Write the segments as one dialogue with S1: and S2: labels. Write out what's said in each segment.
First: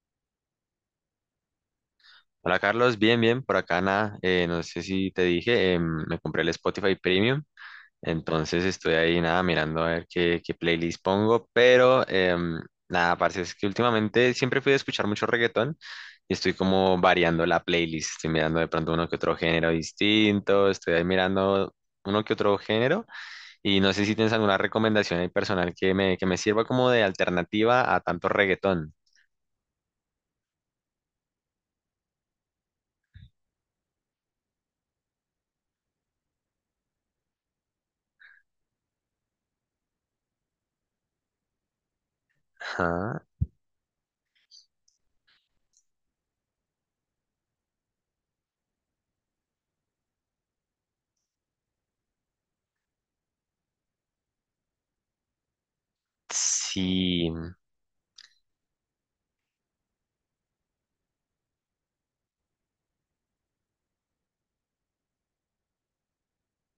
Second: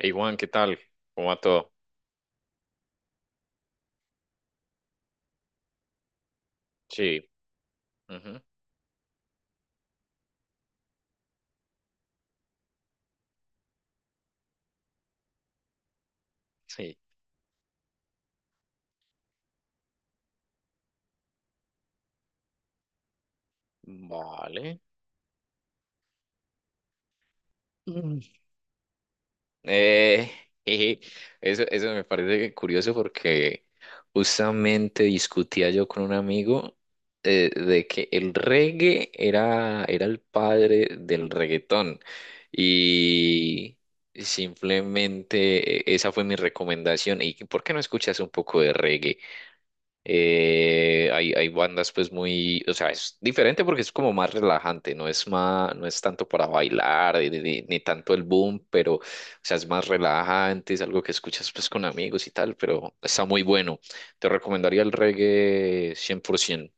S1: Hey Juan, ¿qué tal? ¿Cómo va todo?
S2: Hola Carlos, bien, bien, por acá nada, no sé si te dije, me compré el Spotify
S1: Sí,
S2: Premium,
S1: ujú,
S2: entonces estoy ahí nada mirando a ver qué playlist pongo, pero nada, parece es que últimamente siempre fui a escuchar mucho reggaetón y estoy como
S1: sí.
S2: variando la playlist, estoy mirando de pronto uno que otro género distinto, estoy ahí mirando uno que otro género y no sé si tienes alguna
S1: Vale.
S2: recomendación ahí personal que me sirva como de alternativa a
S1: Mm.
S2: tanto reggaetón.
S1: Eh, jeje, Eso me parece curioso porque justamente discutía yo con un amigo de que el reggae era el padre del reggaetón
S2: Ajá.
S1: y simplemente esa fue mi recomendación. ¿Y por qué no escuchas un poco de reggae? Hay bandas pues muy, o sea, es diferente porque es como más relajante, no es más, no es tanto para bailar ni,
S2: Sí.
S1: ni tanto el boom, pero, o sea, es más relajante, es algo que escuchas pues con amigos y tal, pero está muy bueno. Te recomendaría el reggae 100%.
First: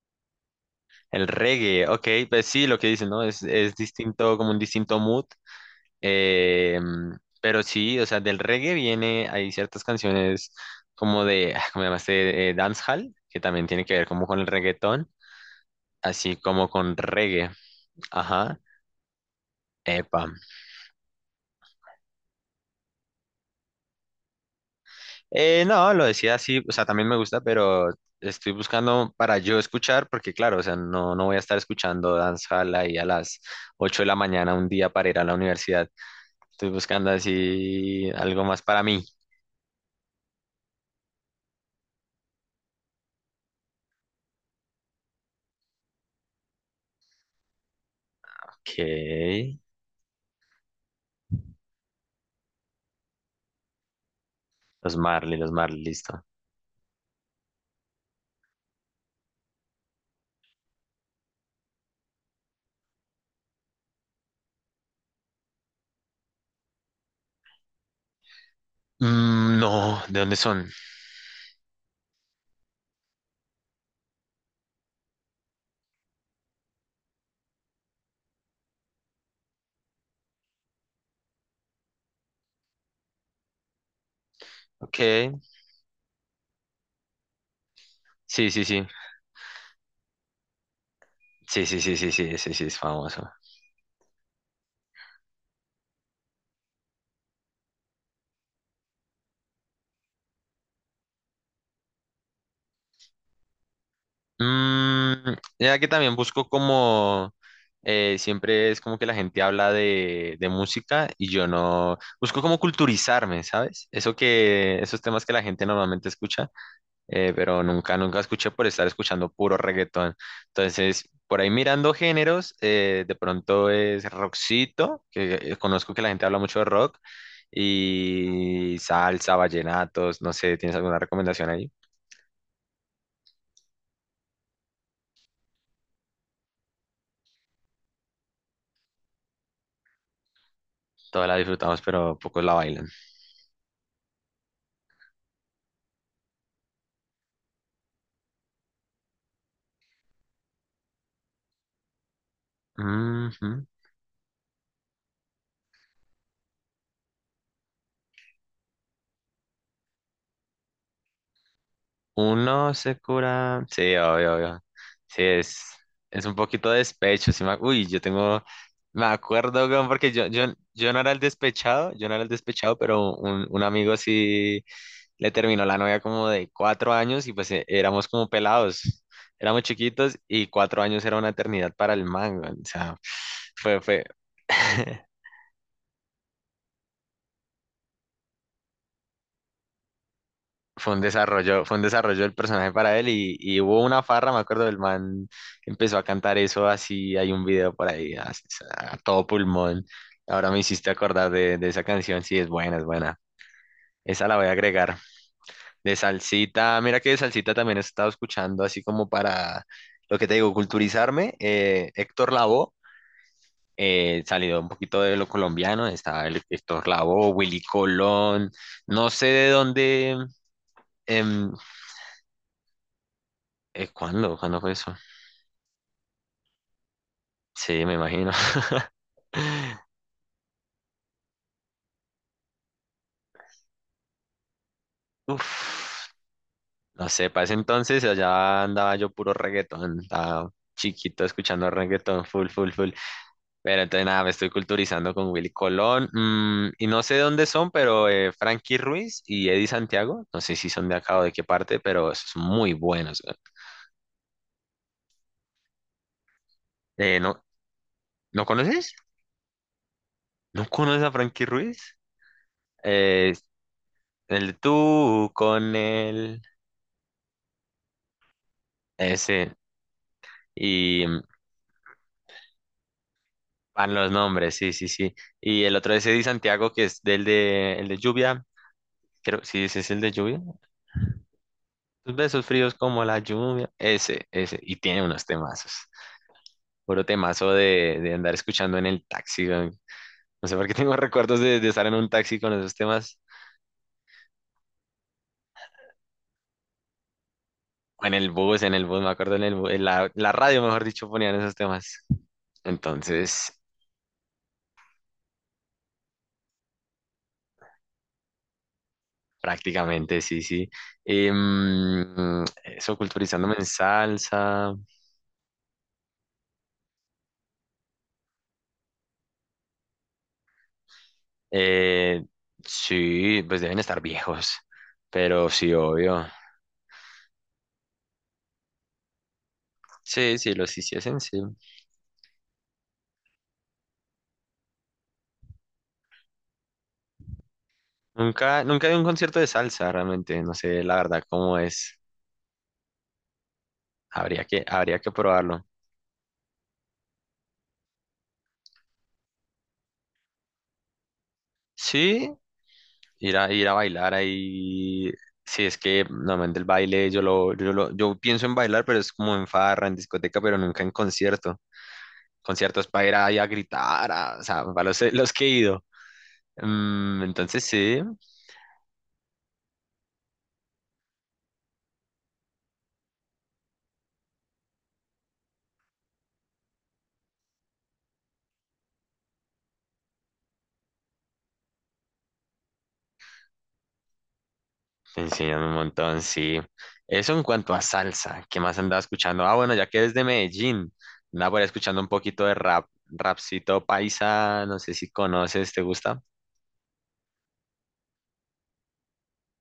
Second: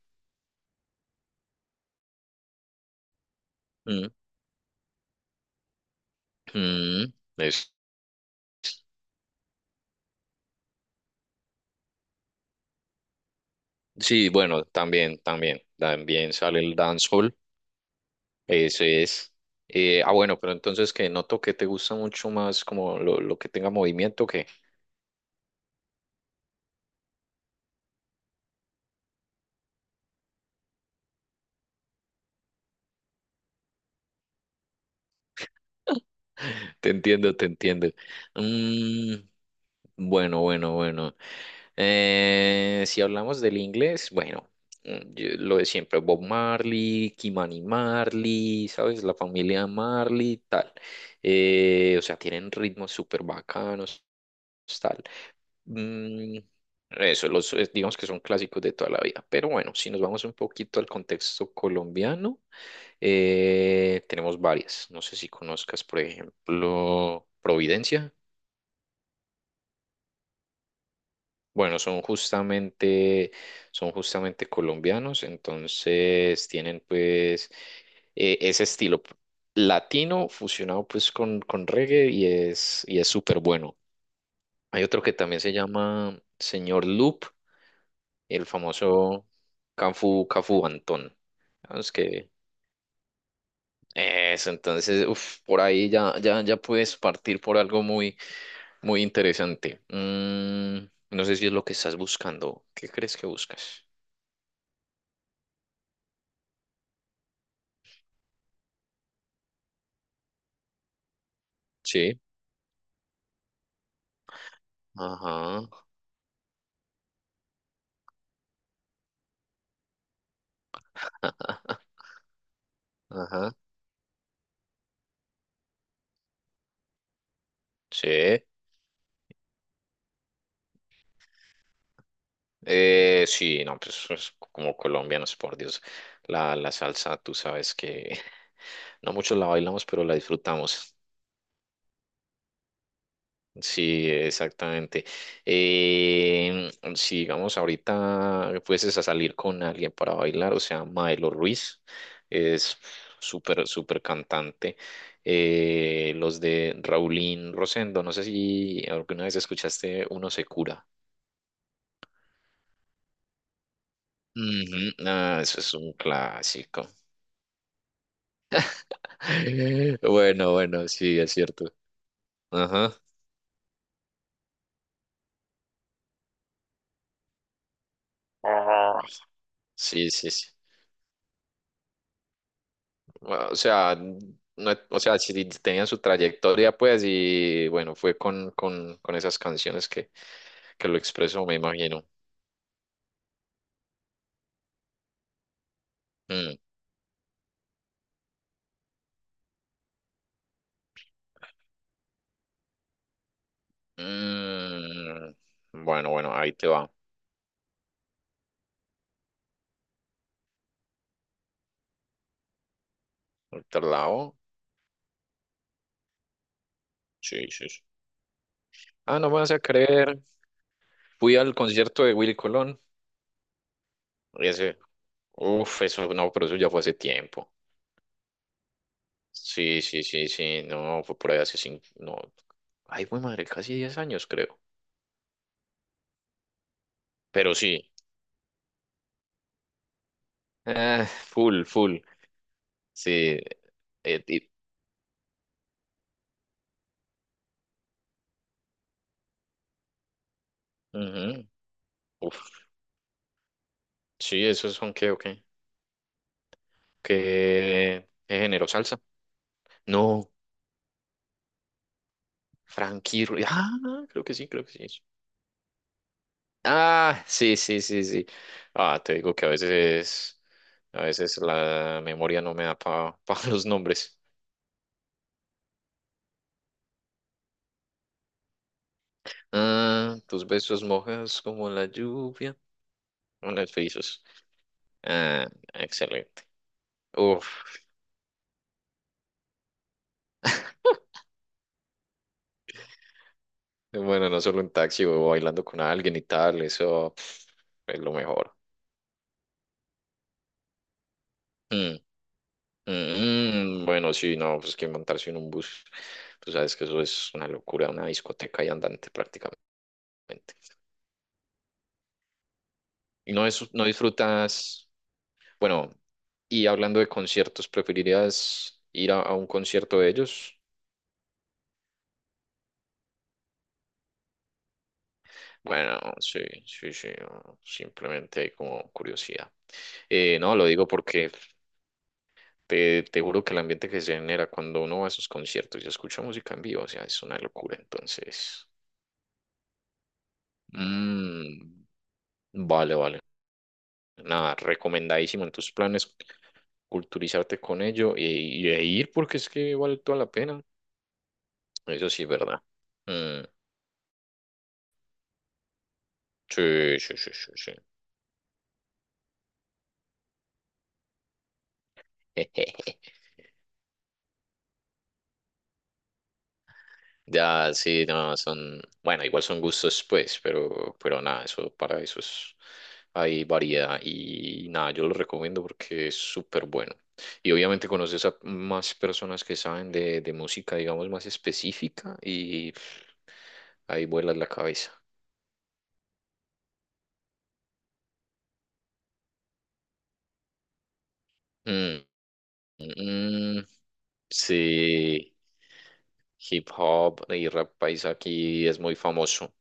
S2: El reggae, ok, pues sí, lo que dicen, ¿no? Es
S1: Mm,
S2: distinto, como un distinto mood. eh,
S1: mm,
S2: pero sí, o sea, del reggae viene, hay ciertas canciones como de, ¿cómo llamaste? Dancehall, que también tiene que ver como
S1: sí,
S2: con el
S1: bueno,
S2: reggaetón,
S1: también, también, también
S2: así
S1: sale
S2: como
S1: el
S2: con
S1: dancehall,
S2: reggae. Ajá,
S1: ese es.
S2: epa.
S1: Bueno, pero entonces que noto que te gusta mucho más como lo que tenga movimiento.
S2: No, lo decía así, o sea, también me gusta, pero estoy buscando para yo escuchar, porque claro, o sea, no voy a estar escuchando dancehall ahí a las 8 de la mañana un día para ir a la universidad. Estoy
S1: Te
S2: buscando
S1: entiendo, te entiendo.
S2: así algo más para mí.
S1: Mm, bueno, bueno, bueno. Si hablamos del inglés, bueno, mm, lo de siempre, Bob Marley, Kimani Marley,
S2: Ok.
S1: ¿sabes? La familia Marley, tal. O sea, tienen ritmos súper bacanos, tal.
S2: Los Marley, listo.
S1: Mm, eso, los, digamos que son clásicos de toda la vida. Pero bueno, si nos vamos un poquito al contexto colombiano, tenemos varias. No sé si conozcas, por ejemplo, Providencia.
S2: Mm, no, ¿de dónde son?
S1: Bueno, son justamente colombianos, entonces tienen pues ese estilo latino fusionado pues con reggae y es súper bueno. Hay
S2: Ok.
S1: otro que también se llama Señor Loop, el
S2: Sí, sí, sí.
S1: famoso Cafu, Cafu Antón.
S2: Sí, sí,
S1: Vamos
S2: sí, sí, sí,
S1: que
S2: ese sí, es famoso.
S1: eso, entonces, uf, por ahí ya, ya puedes partir por algo muy, muy interesante. Mm, no sé si es lo que estás buscando. ¿Qué crees que buscas?
S2: Mm, ya que también busco como... siempre es como que la gente habla de música y yo no...
S1: Sí.
S2: Busco como culturizarme, ¿sabes? Eso que... esos temas que la
S1: Ajá.
S2: gente normalmente escucha. Pero nunca, nunca escuché por estar escuchando puro reggaetón. Entonces, por ahí mirando géneros, de
S1: Ajá.
S2: pronto es rockcito, que conozco que la gente habla mucho de rock,
S1: Sí.
S2: y salsa, vallenatos, no sé, ¿tienes alguna recomendación ahí?
S1: Sí, no, pues, pues, como colombianos, por Dios, la salsa, tú sabes que no muchos la bailamos, pero la disfrutamos.
S2: Todas la disfrutamos, pero pocos la bailan.
S1: Sí, exactamente. Eh, si digamos ahorita fueses a salir con alguien para bailar, o sea, Maelo Ruiz es
S2: Ujú.
S1: súper, súper cantante. Los de Raulín Rosendo, no sé si alguna vez escuchaste Uno se cura.
S2: Uno se cura. Sí, obvio, obvio.
S1: Ujú,
S2: Sí,
S1: ah, eso es un
S2: es un poquito de
S1: clásico.
S2: despecho. Sí Uy, yo tengo. Me acuerdo, weón, porque
S1: Bueno, bueno,
S2: yo no era
S1: sí,
S2: el
S1: es cierto.
S2: despechado, yo no era el despechado,
S1: Ajá.
S2: pero un amigo sí le terminó la novia como de cuatro años y pues éramos como
S1: Ah.
S2: pelados. Éramos
S1: Sí,
S2: chiquitos
S1: sí, sí.
S2: y cuatro años era una eternidad para el man, weón. O sea,
S1: O sea,
S2: fue.
S1: no, o sea, sí tenían su trayectoria, pues, y bueno, fue con, con esas canciones que lo expresó, me
S2: Fue un
S1: imagino.
S2: desarrollo del personaje para él y hubo una farra, me acuerdo, el man empezó a cantar
S1: Mm,
S2: eso así, hay un video por ahí así, a todo pulmón. Ahora me hiciste acordar de esa canción, sí, es buena, es buena. Esa la voy a agregar.
S1: mm.
S2: De
S1: Bueno, bueno, ahí te
S2: salsita,
S1: va.
S2: mira que de salsita también he estado escuchando, así como para lo que te digo, culturizarme. Héctor Lavoe,
S1: Otro lado.
S2: salido un poquito de lo colombiano, estaba Héctor Lavoe,
S1: Sí,
S2: Willy
S1: sí, sí.
S2: Colón, no
S1: Ah,
S2: sé
S1: no me
S2: de
S1: vas a
S2: dónde.
S1: creer. Fui
S2: em,
S1: al concierto de Willy Colón.
S2: ¿Cuándo? ¿Cuándo fue
S1: Ese.
S2: eso?
S1: Uf, eso no, pero eso ya fue hace tiempo.
S2: Sí, me imagino.
S1: Sí, sí, sí, sí. No, fue por ahí hace cinco. No. Ay, güey, madre, casi 10 años, creo.
S2: Uf, no sé, para ese
S1: Pero sí.
S2: entonces allá andaba yo puro reggaetón, estaba
S1: Eh,
S2: chiquito
S1: full,
S2: escuchando
S1: full.
S2: reggaetón, full, full, full.
S1: Sí,
S2: Pero entonces nada,
S1: eh,
S2: me estoy
S1: y-
S2: culturizando con Willy Colón, mm, y no sé dónde son, pero Frankie Ruiz y Eddie Santiago, no sé si son de acá o de qué
S1: ujú.
S2: parte, pero son
S1: Uf,
S2: muy buenos, weón.
S1: sí, esos son que, ok,
S2: Eh, ¿no,
S1: qué
S2: ¿No
S1: género
S2: conoces?
S1: salsa. No,
S2: ¿No conoces a Frankie Ruiz? Eh,
S1: Ah, creo que sí,
S2: el
S1: creo que sí. es.
S2: tú con él,
S1: Ah, sí, sí, sí, sí. Ah, te digo que
S2: ese.
S1: a
S2: Y, mm,
S1: veces la memoria no me da para los
S2: van los
S1: nombres.
S2: nombres, sí, sí, sí. Y el otro es Eddie Santiago, que es el de lluvia. Creo, sí, ese es el de
S1: Ah,
S2: lluvia.
S1: tus besos mojados como la
S2: Tus besos
S1: lluvia.
S2: fríos como la lluvia.
S1: Unos besos.
S2: Ese, ese. Y tiene unos
S1: Ah,
S2: temazos.
S1: excelente.
S2: Puro
S1: Uf,
S2: temazo de andar escuchando en el taxi, güey. No sé por qué tengo recuerdos de estar en un taxi con esos temas.
S1: bueno, no solo en taxi o bailando con alguien y tal, eso pf, es
S2: O
S1: lo
S2: en el
S1: mejor.
S2: bus, me acuerdo en el bu- en la, la radio, mejor dicho, ponían esos
S1: Mm,
S2: temas. Entonces,
S1: mm, mm, bueno, sí, no, pues que montarse en un bus, tú sabes que eso es una locura, una discoteca y andante prácticamente.
S2: prácticamente, sí, sí. Em, eso,
S1: Y no,
S2: culturizándome en
S1: es, no
S2: salsa.
S1: disfrutas, bueno, y hablando de conciertos, ¿preferirías ir a un concierto de ellos?
S2: Eh, sí, pues deben estar viejos, pero sí,
S1: Bueno,
S2: obvio.
S1: sí, sí, sí, no, simplemente como curiosidad.
S2: Sí, sí,
S1: No, lo
S2: los
S1: digo
S2: hiciesen,
S1: porque
S2: sí.
S1: te juro que el ambiente que se genera cuando uno va a esos conciertos y escucha música en vivo, o sea, es una locura,
S2: Nunca,
S1: entonces...
S2: nunca he ido a un concierto de salsa, realmente. No sé, la verdad, cómo
S1: Mm,
S2: es.
S1: vale, vale. Nada,
S2: Habría que
S1: recomendadísimo en
S2: probarlo.
S1: tus planes, culturizarte con ello y, e ir porque es que vale toda la pena. Eso sí es
S2: Sí,
S1: verdad. Mm,
S2: ir a bailar ahí. Sí, es que normalmente el
S1: sí,
S2: baile,
S1: sí, sí, sí, sí.
S2: yo pienso en bailar, pero es como en farra, en discoteca, pero nunca en concierto. Conciertos para ir ahí a gritar, a- o sea, para los que he ido. Mm, entonces
S1: Ya,
S2: sí.
S1: sí, no, son, bueno, igual son gustos, pues, pero nada, eso para eso es, hay variedad y nada, yo lo recomiendo porque es súper bueno. Y obviamente conoces a más personas que saben de música, digamos, más específica y pff, ahí vuelas la cabeza.
S2: Te enseñan un montón, sí. Eso en cuanto a salsa, ¿qué más andaba escuchando? Ah, bueno, ya que es de Medellín, andaba por ahí escuchando
S1: Mm.
S2: un poquito de rap,
S1: Mm,
S2: rapcito paisa, no sé si
S1: sí,
S2: conoces, ¿te gusta?
S1: hip hop y rap paisa aquí es muy famoso.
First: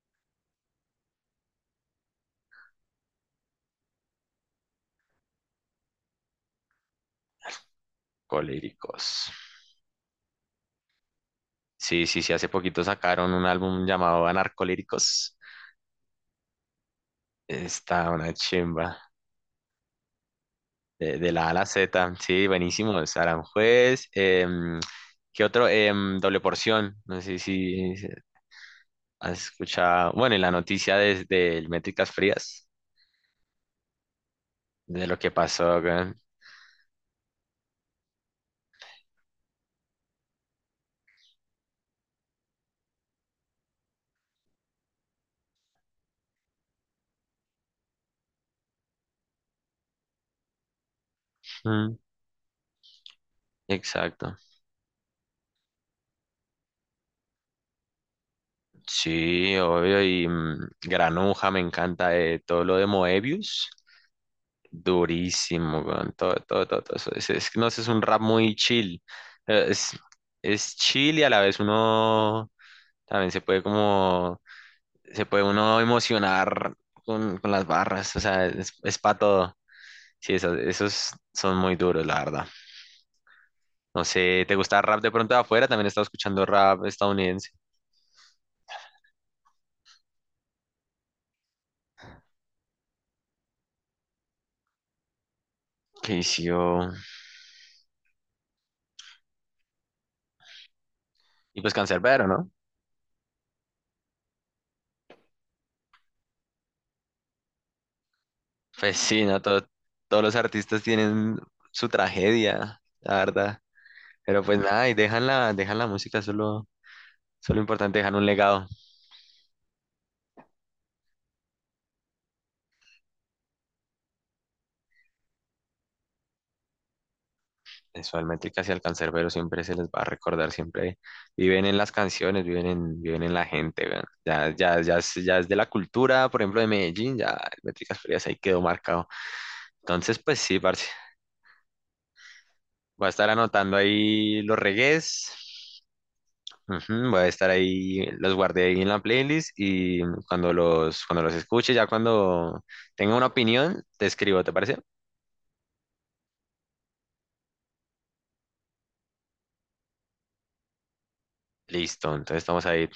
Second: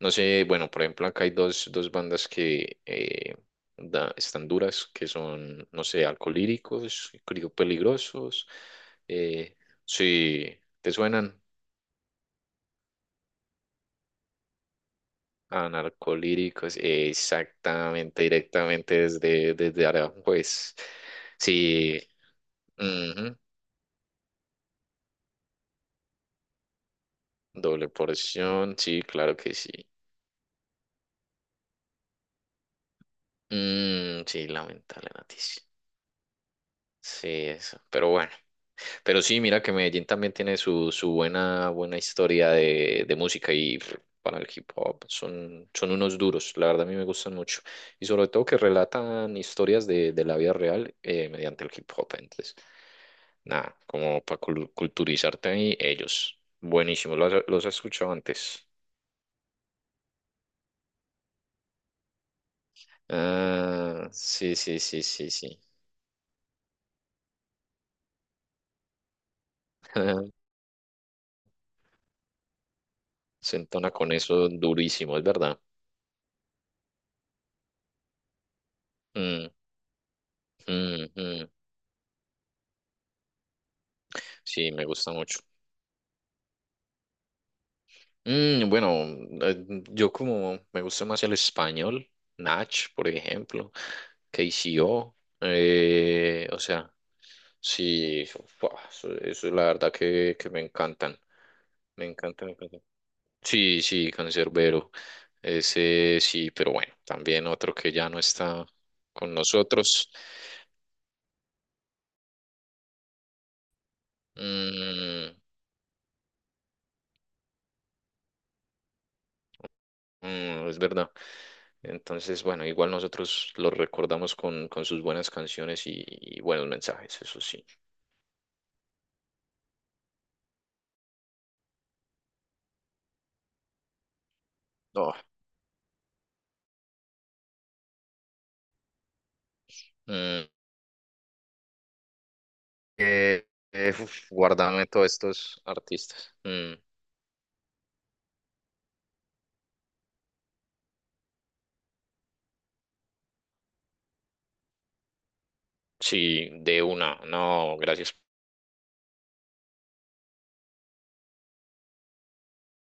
S1: No sé, bueno, por ejemplo, acá hay dos, dos bandas que están duras, que son, no sé, Alcolíricos, Crío Peligrosos.
S2: Coléricos.
S1: eh, sí, ¿te suenan?
S2: Sí, sí, sí, hace poquito sacaron un álbum llamado Anarcolíricos.
S1: Anarcolíricos,
S2: Está
S1: exactamente,
S2: una chimba,
S1: directamente desde, desde Aranjuez.
S2: de la A a la
S1: Sí,
S2: Z, sí, buenísimo, es
S1: ujú,
S2: Aranjuez. ¿Qué otro? Em, Doble Porción, no sé
S1: Doble
S2: si
S1: porción, sí, claro
S2: has
S1: que sí.
S2: escuchado, bueno, y la noticia desde el Métricas Frías,
S1: Mm, sí,
S2: de
S1: lamentable
S2: lo que
S1: noticia.
S2: pasó acá.
S1: Sí, eso. Pero bueno. Pero sí, mira que Medellín también tiene su, su buena, buena historia de música y pff, para el hip hop son, son unos duros. La verdad a mí me gustan mucho. Y sobre todo que relatan historias de la vida real mediante el hip
S2: Mm,
S1: hop. Entonces, nada, como
S2: exacto.
S1: para culturizarte ahí, ellos. Buenísimo. ¿Los, los has escuchado antes?
S2: Sí, obvio. Y mm, Granuja me encanta, todo lo de Moebius.
S1: Ah, sí, sí, sí, sí, sí.
S2: Durísimo, weón. Todo, todo, todo, todo eso. Es que no sé, es un rap muy chill. eh, Es, es chill y a la vez uno también se
S1: Se
S2: puede
S1: entona con
S2: como,
S1: eso durísimo,
S2: se
S1: es
S2: puede
S1: verdad.
S2: uno emocionar con las barras. O sea, es para
S1: Mm,
S2: todo. Sí, esos,
S1: mm,
S2: esos
S1: mm.
S2: son muy duros, la verdad. No sé, ¿te
S1: Sí,
S2: gusta
S1: me
S2: rap de
S1: gusta
S2: pronto
S1: mucho.
S2: de afuera? También he estado escuchando rap estadounidense.
S1: Mm, bueno, yo como me gusta más el español, Nach, por ejemplo, KCO,
S2: Que
S1: o
S2: hizo,
S1: sea, sí, eso, fua, eso es la verdad que me encantan,
S2: y pues
S1: me
S2: Canserbero,
S1: encantan,
S2: ¿no?
S1: me encantan. Sí, sí, Cancerbero, ese sí, pero bueno, también otro que ya no está
S2: Pues sí,
S1: con
S2: ¿no? Todo-
S1: nosotros.
S2: todos los artistas tienen su tragedia, la verdad. Pero pues nada, y
S1: Mm,
S2: dejan la música, solo, solo importante, dejan un legado.
S1: mm, es verdad. Entonces, bueno, igual nosotros los recordamos con sus buenas canciones y buenos mensajes, eso sí.
S2: Eso, al y al Canserbero siempre se les va a recordar, siempre viven en las canciones, viven en, viven en la gente, weón. Ya es,
S1: Oh,
S2: ya es de la cultura, por ejemplo, de Medellín, ya el Métricas Frías ahí quedó marcado. Entonces, pues
S1: mm,
S2: sí, parce, voy a estar
S1: eh,
S2: anotando
S1: uf,
S2: ahí los
S1: guárdame todos estos
S2: regués.
S1: artistas. Mm,
S2: Ujú, voy a estar ahí, los guardé ahí en la playlist y cuando los escuche, ya cuando tenga una opinión, te escribo, ¿te parece?
S1: sí, de una. No, gracias.
S2: Listo, entonces estamos ahí.